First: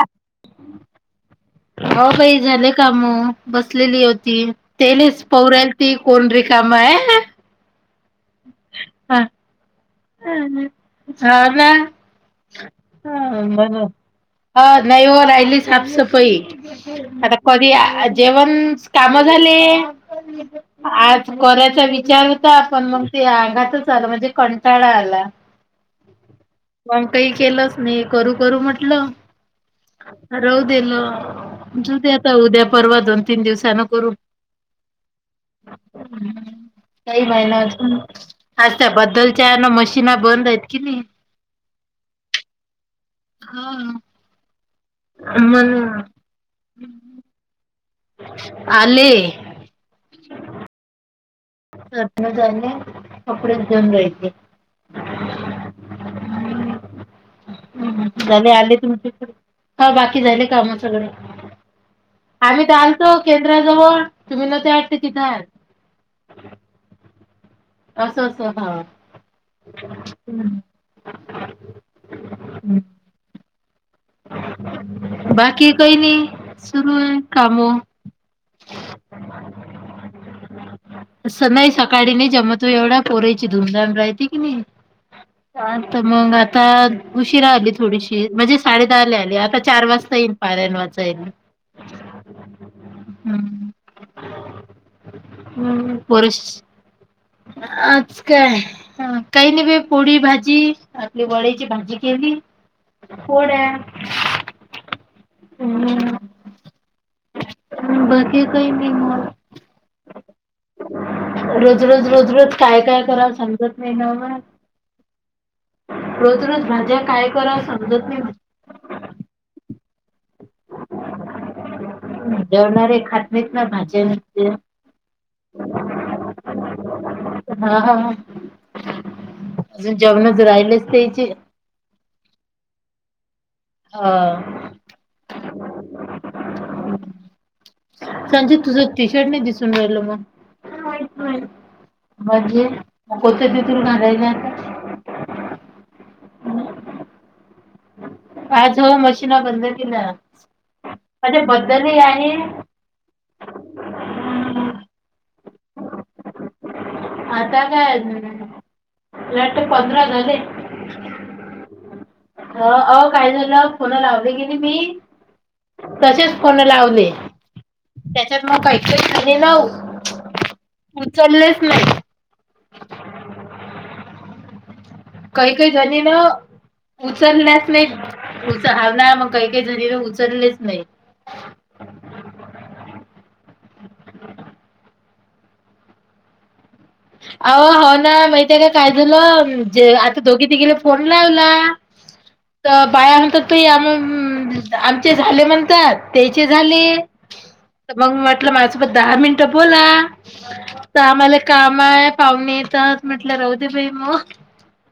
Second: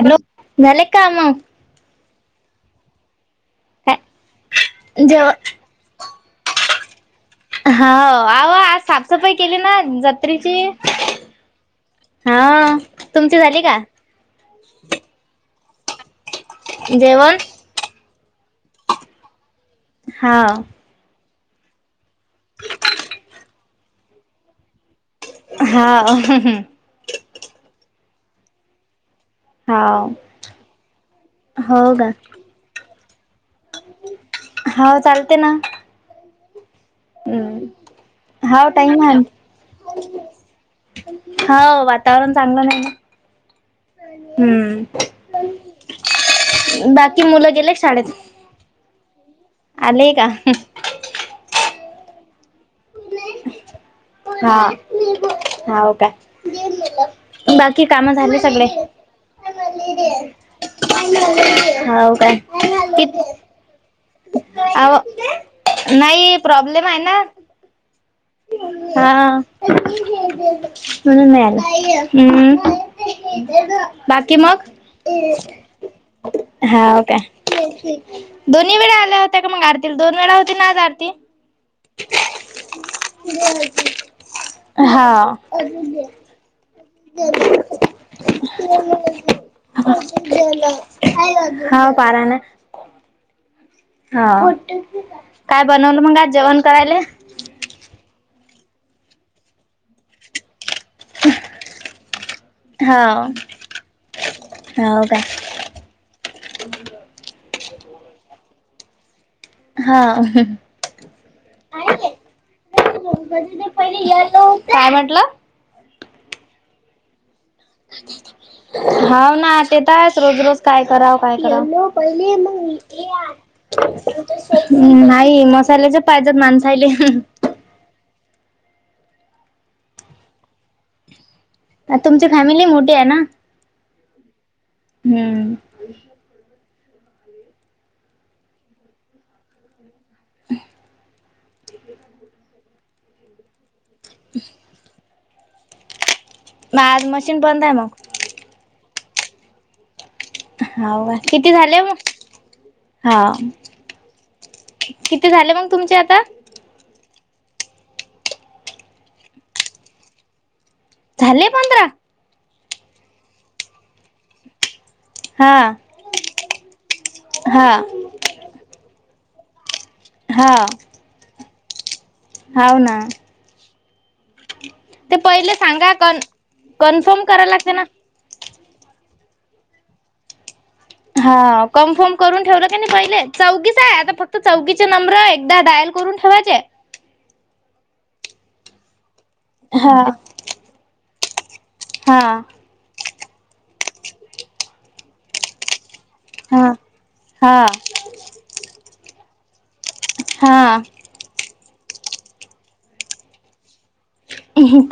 Hello झाले काम? हो बाई झाले काम काय बसलेली होती तेलेच जेव पवरा ती कोण रिकामय हा आव आज साफसफाई केली ना जात तिची ना हा तुमची झाली का? ह नाही ओ राहिली साफसफाई आता जेवण करुया जेवण काम झाले. हा आज करायचा विचार तर पण मग ते अंघातच आलं म्हणजे कंटाळा आ हा. मग काही केलंच नाही करू करू म्हटलं. हा रहूदेल अ हो [unintelligible] का दे आता उद्या परवा दोन तीन दिवसान करू. हो चालते ना काही हम्म महिन्यातून हो आता टाईम आहे बद्दल च्या ना मशीना बंद हेत की नाई. हो वातावरण चांगलं नाही ना हा. हम्म. मला. बाकी मुलं गेले शाळेत. आले. आले का. अठरा झाले. कपडेच देऊन राहिले. हा हाव का? बाकी कामं झाली झाले सगळे. आले तुमचे हा बाकी झाले काम सगळे. हाव का. [unintelligible] जवळ ते म्हणलं त्या [unintelligible] तिथंय नाही प्रॉब्लेम हाय ना. असं असं हा. [unintelligible] नाय आलं हम्म. बाकी मग बाकी काही नाही सुरू हाव का. आहे काम. दोन्ही वेळा आल्या होत्या का मग आरतील दोन वेळा होती ना आज आरती. पोरीयाची धूमधाम राहते की मी हा आता मग आता उशीरा आली थोडीशी म्हणजेच साडे दहाला आली आता चार वाजता येईल पारायण वाचायला. हा पारा ना हम्म. हा काय हम्म बनवल मग आज पोरस जेवण करायले आज काय काही नाई बाई पोडी भाजी आपली वड्याची भाजी केली कोड्या हाव का हम्म बाकी काय नाही मग हा ह रोज रोज रोज रोज काय काय कराल समजत नाही ना मग काय म्हटलं रोज रोज भाज्या काय करा साग हाव ना तेत आहे रोज रोज काय कराव काय कराव पहि जेवणारे खात नाहीत ना भाज्या नुसत्या. ह नाही मसाल्याचे पाहिज माणसायले हा ह हे अजून जेवणच राहिलच त्याचे तुमची फॅमिली मोठी आहे ना हो हुम्म संजित की शर्ट नाही दिसून राहिल मग म्हणजे मग कोणत तथरूनलायला आता नाय आज मशीन बंद आहे मग आज हो मशीन बंद केल्या हो का म्हणजे किती झाले बद्दलही मग आहे हा किती झाले मग तुमचे आता आता काय लाट पंधरा झाले झाले पंधरा ह आओ काय झाल फोन लावली गेली मी हा तसेच फोन लावले हा त्याच्यात मग का एकवीस आणि नऊ हा ऊचलेच नाही हव ना ते काही पहिले काही सांगा जणी न कन कन्फर्म करायला उचलल्याच लागते ना. नाहीत उच हाव ना मग काही काही झणीने उचललेच नाही हा कन्फार्म करून ठेवल का नाही पहिले चौगिच आहे आता फक्त चौगीचे नंबर आहे एकदा डायल करून ठेवायचे आहो हावना माहिती आहे का काय झाल जे हा आता दोघी तघेले फोन लावला हा ते बाया म्हणत तु आ आमचे झाले म्हणतात त्याचे हा झाले हा तर मग म्हटल माझ्या सोबत दहा मिनट बोला हा ते आम्हाला काम आहे पाहुणे येतात म्हटल राहू ते बाई म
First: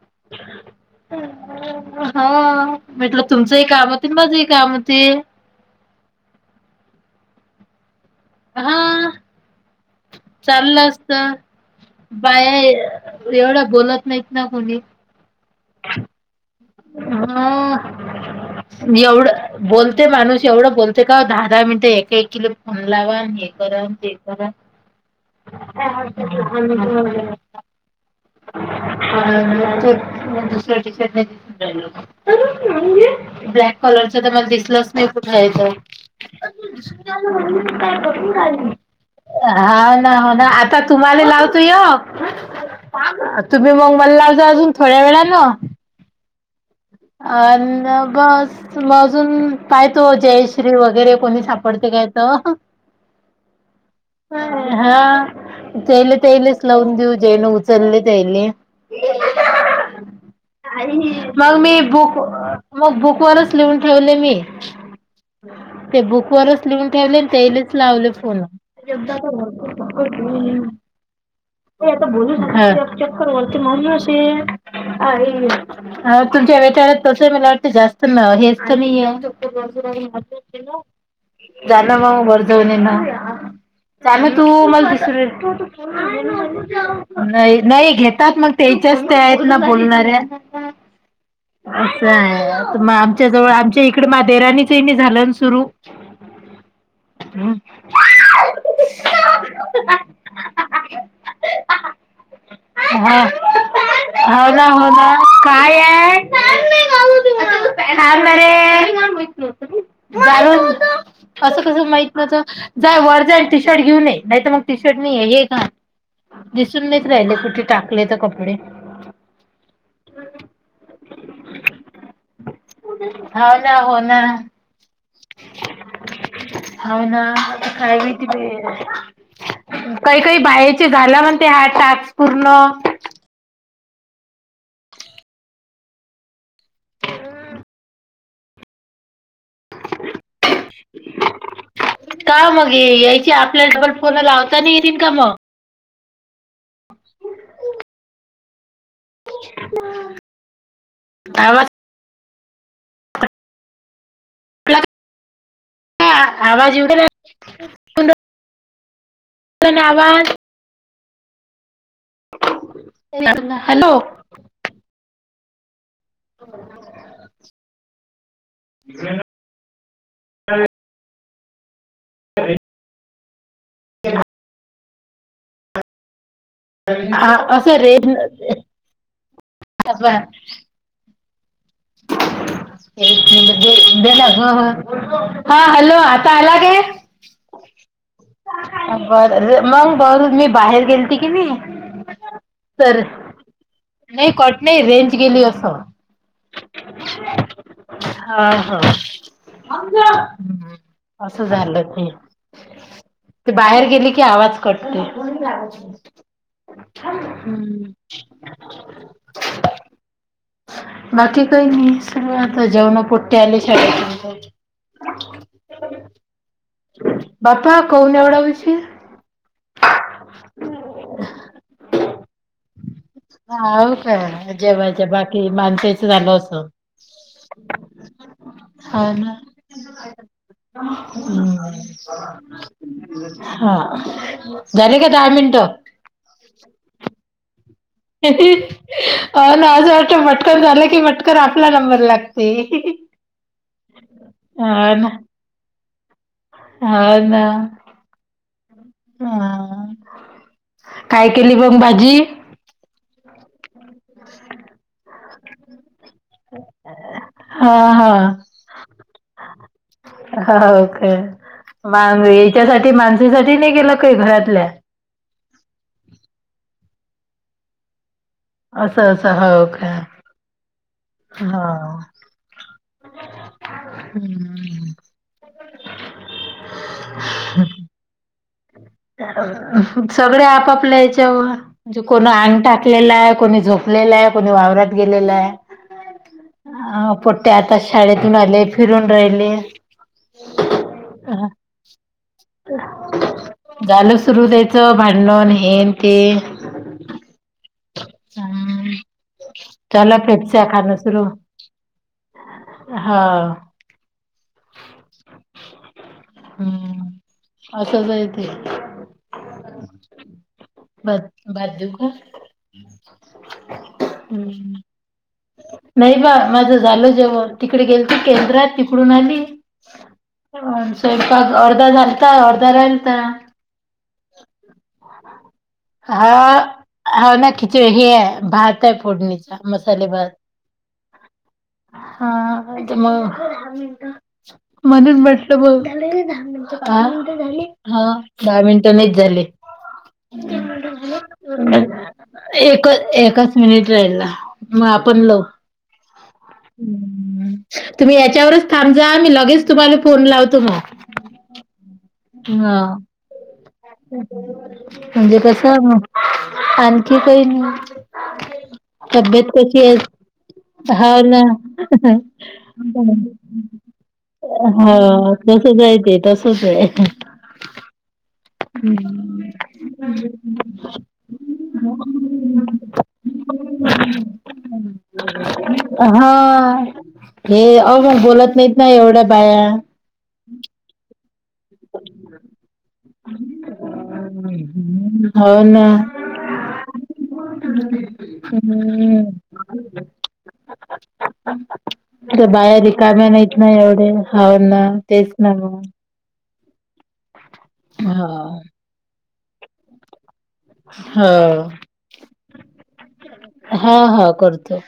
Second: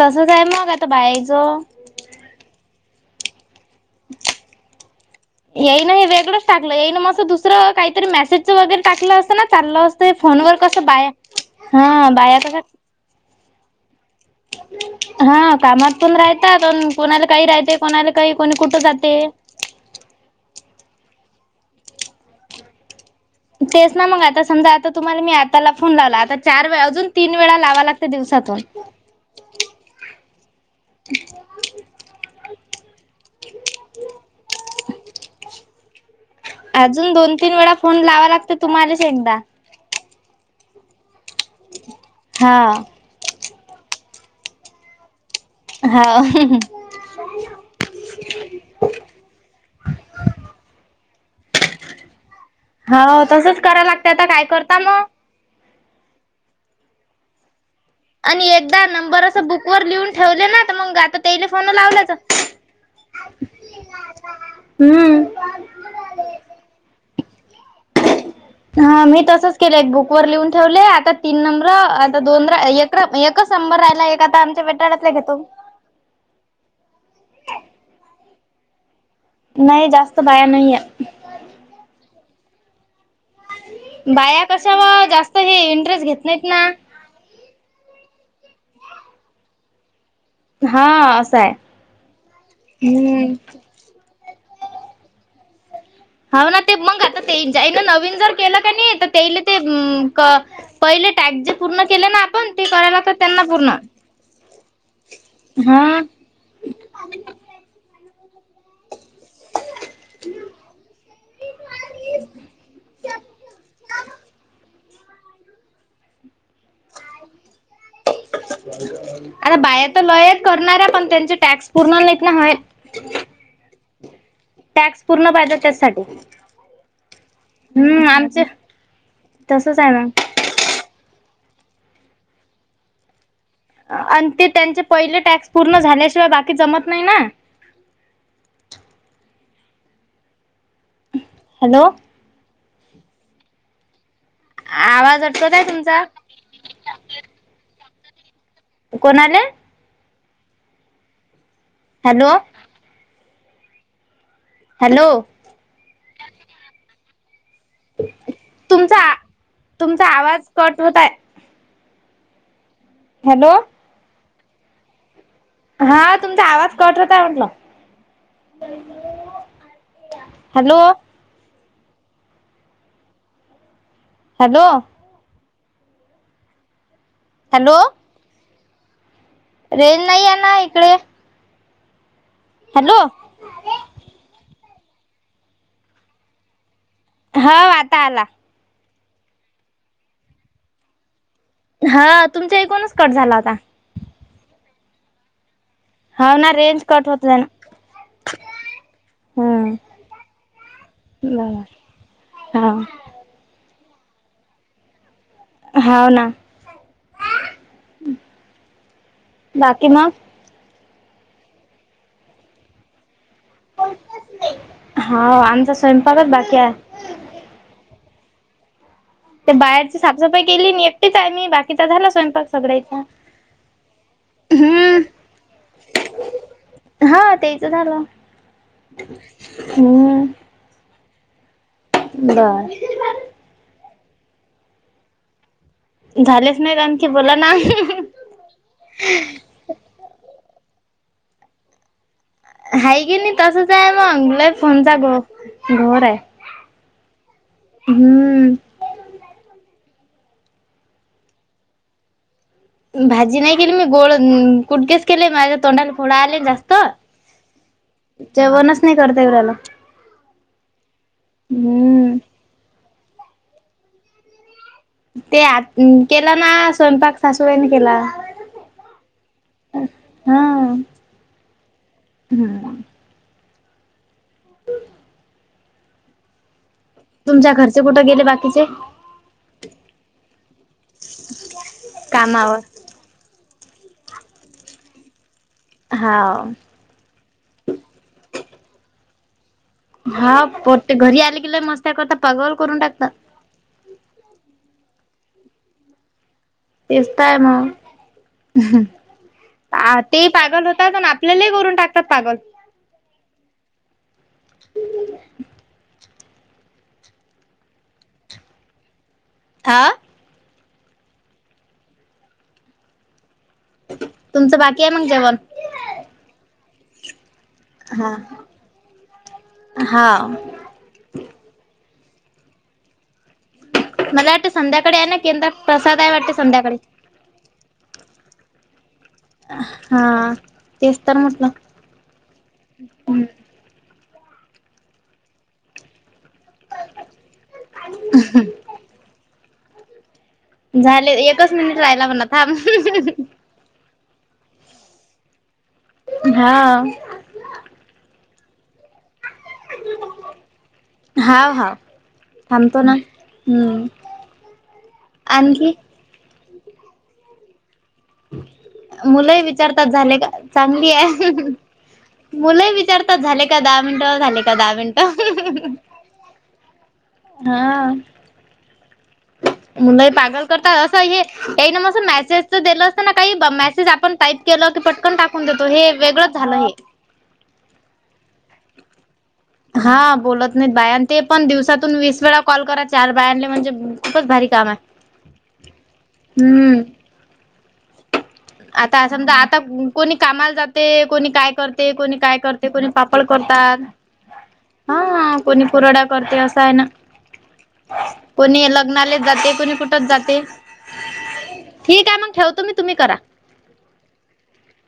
तसच आहे मग आता बायाच हा म्हटल तुमचही काम होतील माझेही काम होतील येईन हे वेगळच टाकल येईन मस दुसर काहीतरी मेसेज हा वगैरे टाकल असत ना चालल असत फोन वर कस चाललं बाया असत हा बाया कस एवढ बोलत नाहीत ना कोणी हा कामात पण रायतात कोणाला काही रायते हा कोणाला काही कोणी कुठ जाते एवढं बोलते माणूस एवढ बोलते का दहा दहा मिनट एक एक किल फोन लावा करा आणि तेच ना ते मंग आता करा. समजा आता तुम्हाला मी आत त्याला फोन लावला, आता चार वेळा अजून तीन वेळा लावावं लागतं दिवसातून. [unintelligible] [unintelligible] ब्लॅक कॉलरच तर मला दिसलंच नाही कुठे आहे तं. अजून दोन तीन वेळा फोन लावावं लागतं, तुम्हालाच एकदा ह ना, हो ना आता तुम्हाला लावतो हा यक तुम्ही मंग मला लावजा अजून थोड्या वेळानं. हा, हं, हं. अनं बस म अजून काय तो जयश्री वगैरे कोणी सापडते काय तो. हो तसंच करायला लागते, आता काय करता मग? जेयले तेयलेच लावून देऊ, जेणं उचलले अणि तेले एकदा नंबर असं बुक वर लिहून ठेवले ना, तं मंग आता तेयले फोन लाव [unintelligible] मग बुकवरच लिहून ठेवले मी. हम्म. ते बुक वरच लिहून ठेवले, अन तेयलेच लावले फोनं. हा मी तसंच केलंय बुकवर लिहून ठेवले आता तीन नंबर आता दोन एक एकच नंबर राहिला एक आता आमच्या वेटाळ्यातला घेतो. [unintelligible] [unintelligible] अन तुमच्या वेळात तसंहि मला वाटत जास्त न हेच तर नाहीये. नाही जास्त बाया नाहीये. चक्कर झालं मऊ गरजऊनेनं बाया कशावर जास्त हे इंटरेस्ट घेत नाहीत ना. [unintelligible] नाही, नाही घेतात मग त्यायच्याच त्या आहेत ना बोलणाऱ्या. हा असं आहे. असं आहे मग, आमच्या हम्म. जवळ आमच्या इकडे माह्या देराणीचं नाही झालं ना सुरू. हाउ ना ते मंग आता तेय ज्यायन नवीन जर केलं का नाही तर तेयले ते पहिले टॅक जे पूर्ण केले ना आपण, ते करावे लागता त्यांना पूर्ण. हाऊ ना, हो ना. काय हां [unintelligible] थांब ना रे जाणून असं कसं माहित नव्हतं? नाय वर जाय अन टी शर्ट घेऊन ये. नाही तर मग टी शर्ट नहीये, हे घाल. दिसून नहीच राहिले कुठे टाक आता बायातं लाँयत करणारेय, पण त्यांचे टॅक पूर्ण नाहीत ना होयल. हाव ना, हो ना. टॅक्स पूर्ण पाहिजे त्याचसाठी. हो ना आता काय हम्म बी आमचे तितंये. तसच आहे काही मग काही बाईचे झाला म्हणते हा टास्क पूर्ण. अन ते त्यांचे पहिले टॅक्स पूर्ण झाल्याशिवाय बाकी जमत नाही ना. [inaudible] हॅलो? काय वो मग यायचे आपल्याला डबल फोन लावत आवाज अटकतोय तुमचा. [inaudible] कोण आलं? [unintelligible] आवाज हॅलो हॅलो, ह आवाज येते काय! तुमचा राहिला ना तुमचा आवाज कट होताय? हॅलो, हा, तुमचा आवाज कट होतंय म्हटलं. हॅलो. [unintelligible] हॅलो. हा हॅलो असुदेत, रेंज नाही आहे ना इकडे. हॅलो एक मिनीट. [inaudible] हा हॅलो आता आला काय? हो, आता आला. बरं मग, बर मी बाहेर गेलती की मी. हा, तुमच्या इकूनच कट झाला होता. नाही, कट नाही रेंज गेली असं. हो ना. रेंज कट होत जाय ना. हा.. हम्म. हा. असं बर. झालं ते. हाव. ते बाहेर गेली की आवाज कट होतंय. फोन लागत नाही. हाव ना. हम्म. बाकी मग? बाकी काही नाही. सर्व आता जेवणार पोट्टे आले की. हो, आमचा स्वयंपाकच बाकी आहे. बापा कावून एवढा उशीर? ते बाहेरची साफसफाई केली मी. एकटीच मी बाकीचा झाला स्वयंपाक सगळ्याचा. हं.. हो काय? जेव्हाच्या हम्म बाकी माणसाचं झालं असं. हा, तेचं झालं. हम्. हम्. हा, झाले का दहा मिनटं? झालेच नाहीत, आणखी बोला ना. हा ना, असं वाटतं पटकन झालं की, पटकन आपला नंबर लाग, हाय की नाही तसंच आहे मंग. लई हा फोनचा ना घोळ, घोर आहे. हा.. ना. हम्म. हा. काय केली बंघ भाजी? भाजी नाही केली मी, गोळ कुडकेस केले. माझ्या तोंडाला फोड आले जास्त. हां, हां. जेवणच नाही करता येऊ राहिलं. हो काय. हम्म मग याच्यासाठी माणसांसाठी नाही केलं काही घरातल्या? ते आ केला ना, स्वयंपाक सासुबाईंनी केला. असं असं हो का? हा. हा. हम्म हम्म. तुमच्या घरचे कुठे गेले बाक? सगळे आपापल्या याच्यावर. म्हणजे कोण कामावर. अंग टाक कलेला आहे, कोणी झोपलेला आहे, कोणी वावरात गेलेला आहे. हाव. हा. पोट्टे आता शाळेतून आले, फिरून राहिले. हा, पोट्टे घरी आले अं, कि लई मस्त्या करतात, पागल करून टाकतात. झालं सुरू त्यांच भांडण, हेन ते. तेच तर आहे मग. हम्म्. आ, ते पागल होतात आणि सुरू. आपल्यालाही करून टाकतात पागल. हा [unintelligible] हम्म, असंचं आहे ते. हा. बरं, भात देऊ का? तुमचं हं. बाकी आहे मग जेवण? नाही बाप, माझं झालं जेवण. तिकडे गेल हा. ती, केंद्रात तिकडून आली. हा स्वयंपाक अर्धा झालता, अर्धा राहिलता. मला वाटतं संध्याकाळी आहे ना, केंद्रात प्रसाद आहे हा वाटते, संध्याकाळी. हा ना, खिच हे आहे. भात आहे, फोडणीचा. हा, मसाले भात तेच तर म्हंटलो. हा, मग म्हणून म्हटलं बघ. दहा मिनिटं झाली, हा? दहा मिनिटं नाहीच झाले. झाले एकच मिनिट राहिला म्हणा थांब. एकच-एकच. एक मिनट राहिला, मग आपण लव हा, आ. तुम्ही याच्यावरच थांब, जा मी लगेच तुम्हाला फोन लावतो मग. हा-हा. हा, म्हणजे कसं आणखी आहे मग? आणखी काही नाही. [unintelligible] मुलं तब्येत विचारतात, कशी झाले आहे का? चांगली हाव आहे. ना मुलं विचारतात, झाले का? का, दहा मिनिटं झाले? का, दहा हा मिनिटं, तसच आहे ते तसच हा? हम्म-हम्म. मुलंही पागल करता असं, हे काही मेसेज तर दिलं असत ना, काही मेसेज आपण टाईप केलं की पटकन टाकून देतो. हे वेगळंच झालं हे. हा हे अवघड, मग बोलत नाहीत ना एवढ्या बाया? हा, बोलत नाहीत बाया, ते पण दिवसातून वीस वेळा कॉल करायचा. चार बायांले म्हणजे खूपच भारी काम आहे, हो ना हम्म. [inaudible] आता असं हम्म समजा, आता कोणी कामाला जाते, कोणी काय करते, कोणी काय करते, कोणी पापड काम्या नाहीत ना करतात एवढे. हाव ना, तेच ना. ड करते असा आहे ना, हा कोणी लग्नालेच जाते, कोणी कुठच जाते. हो, ठीक आहे मग ठेवतो मी तुम्ही करा हा-हा, करतो.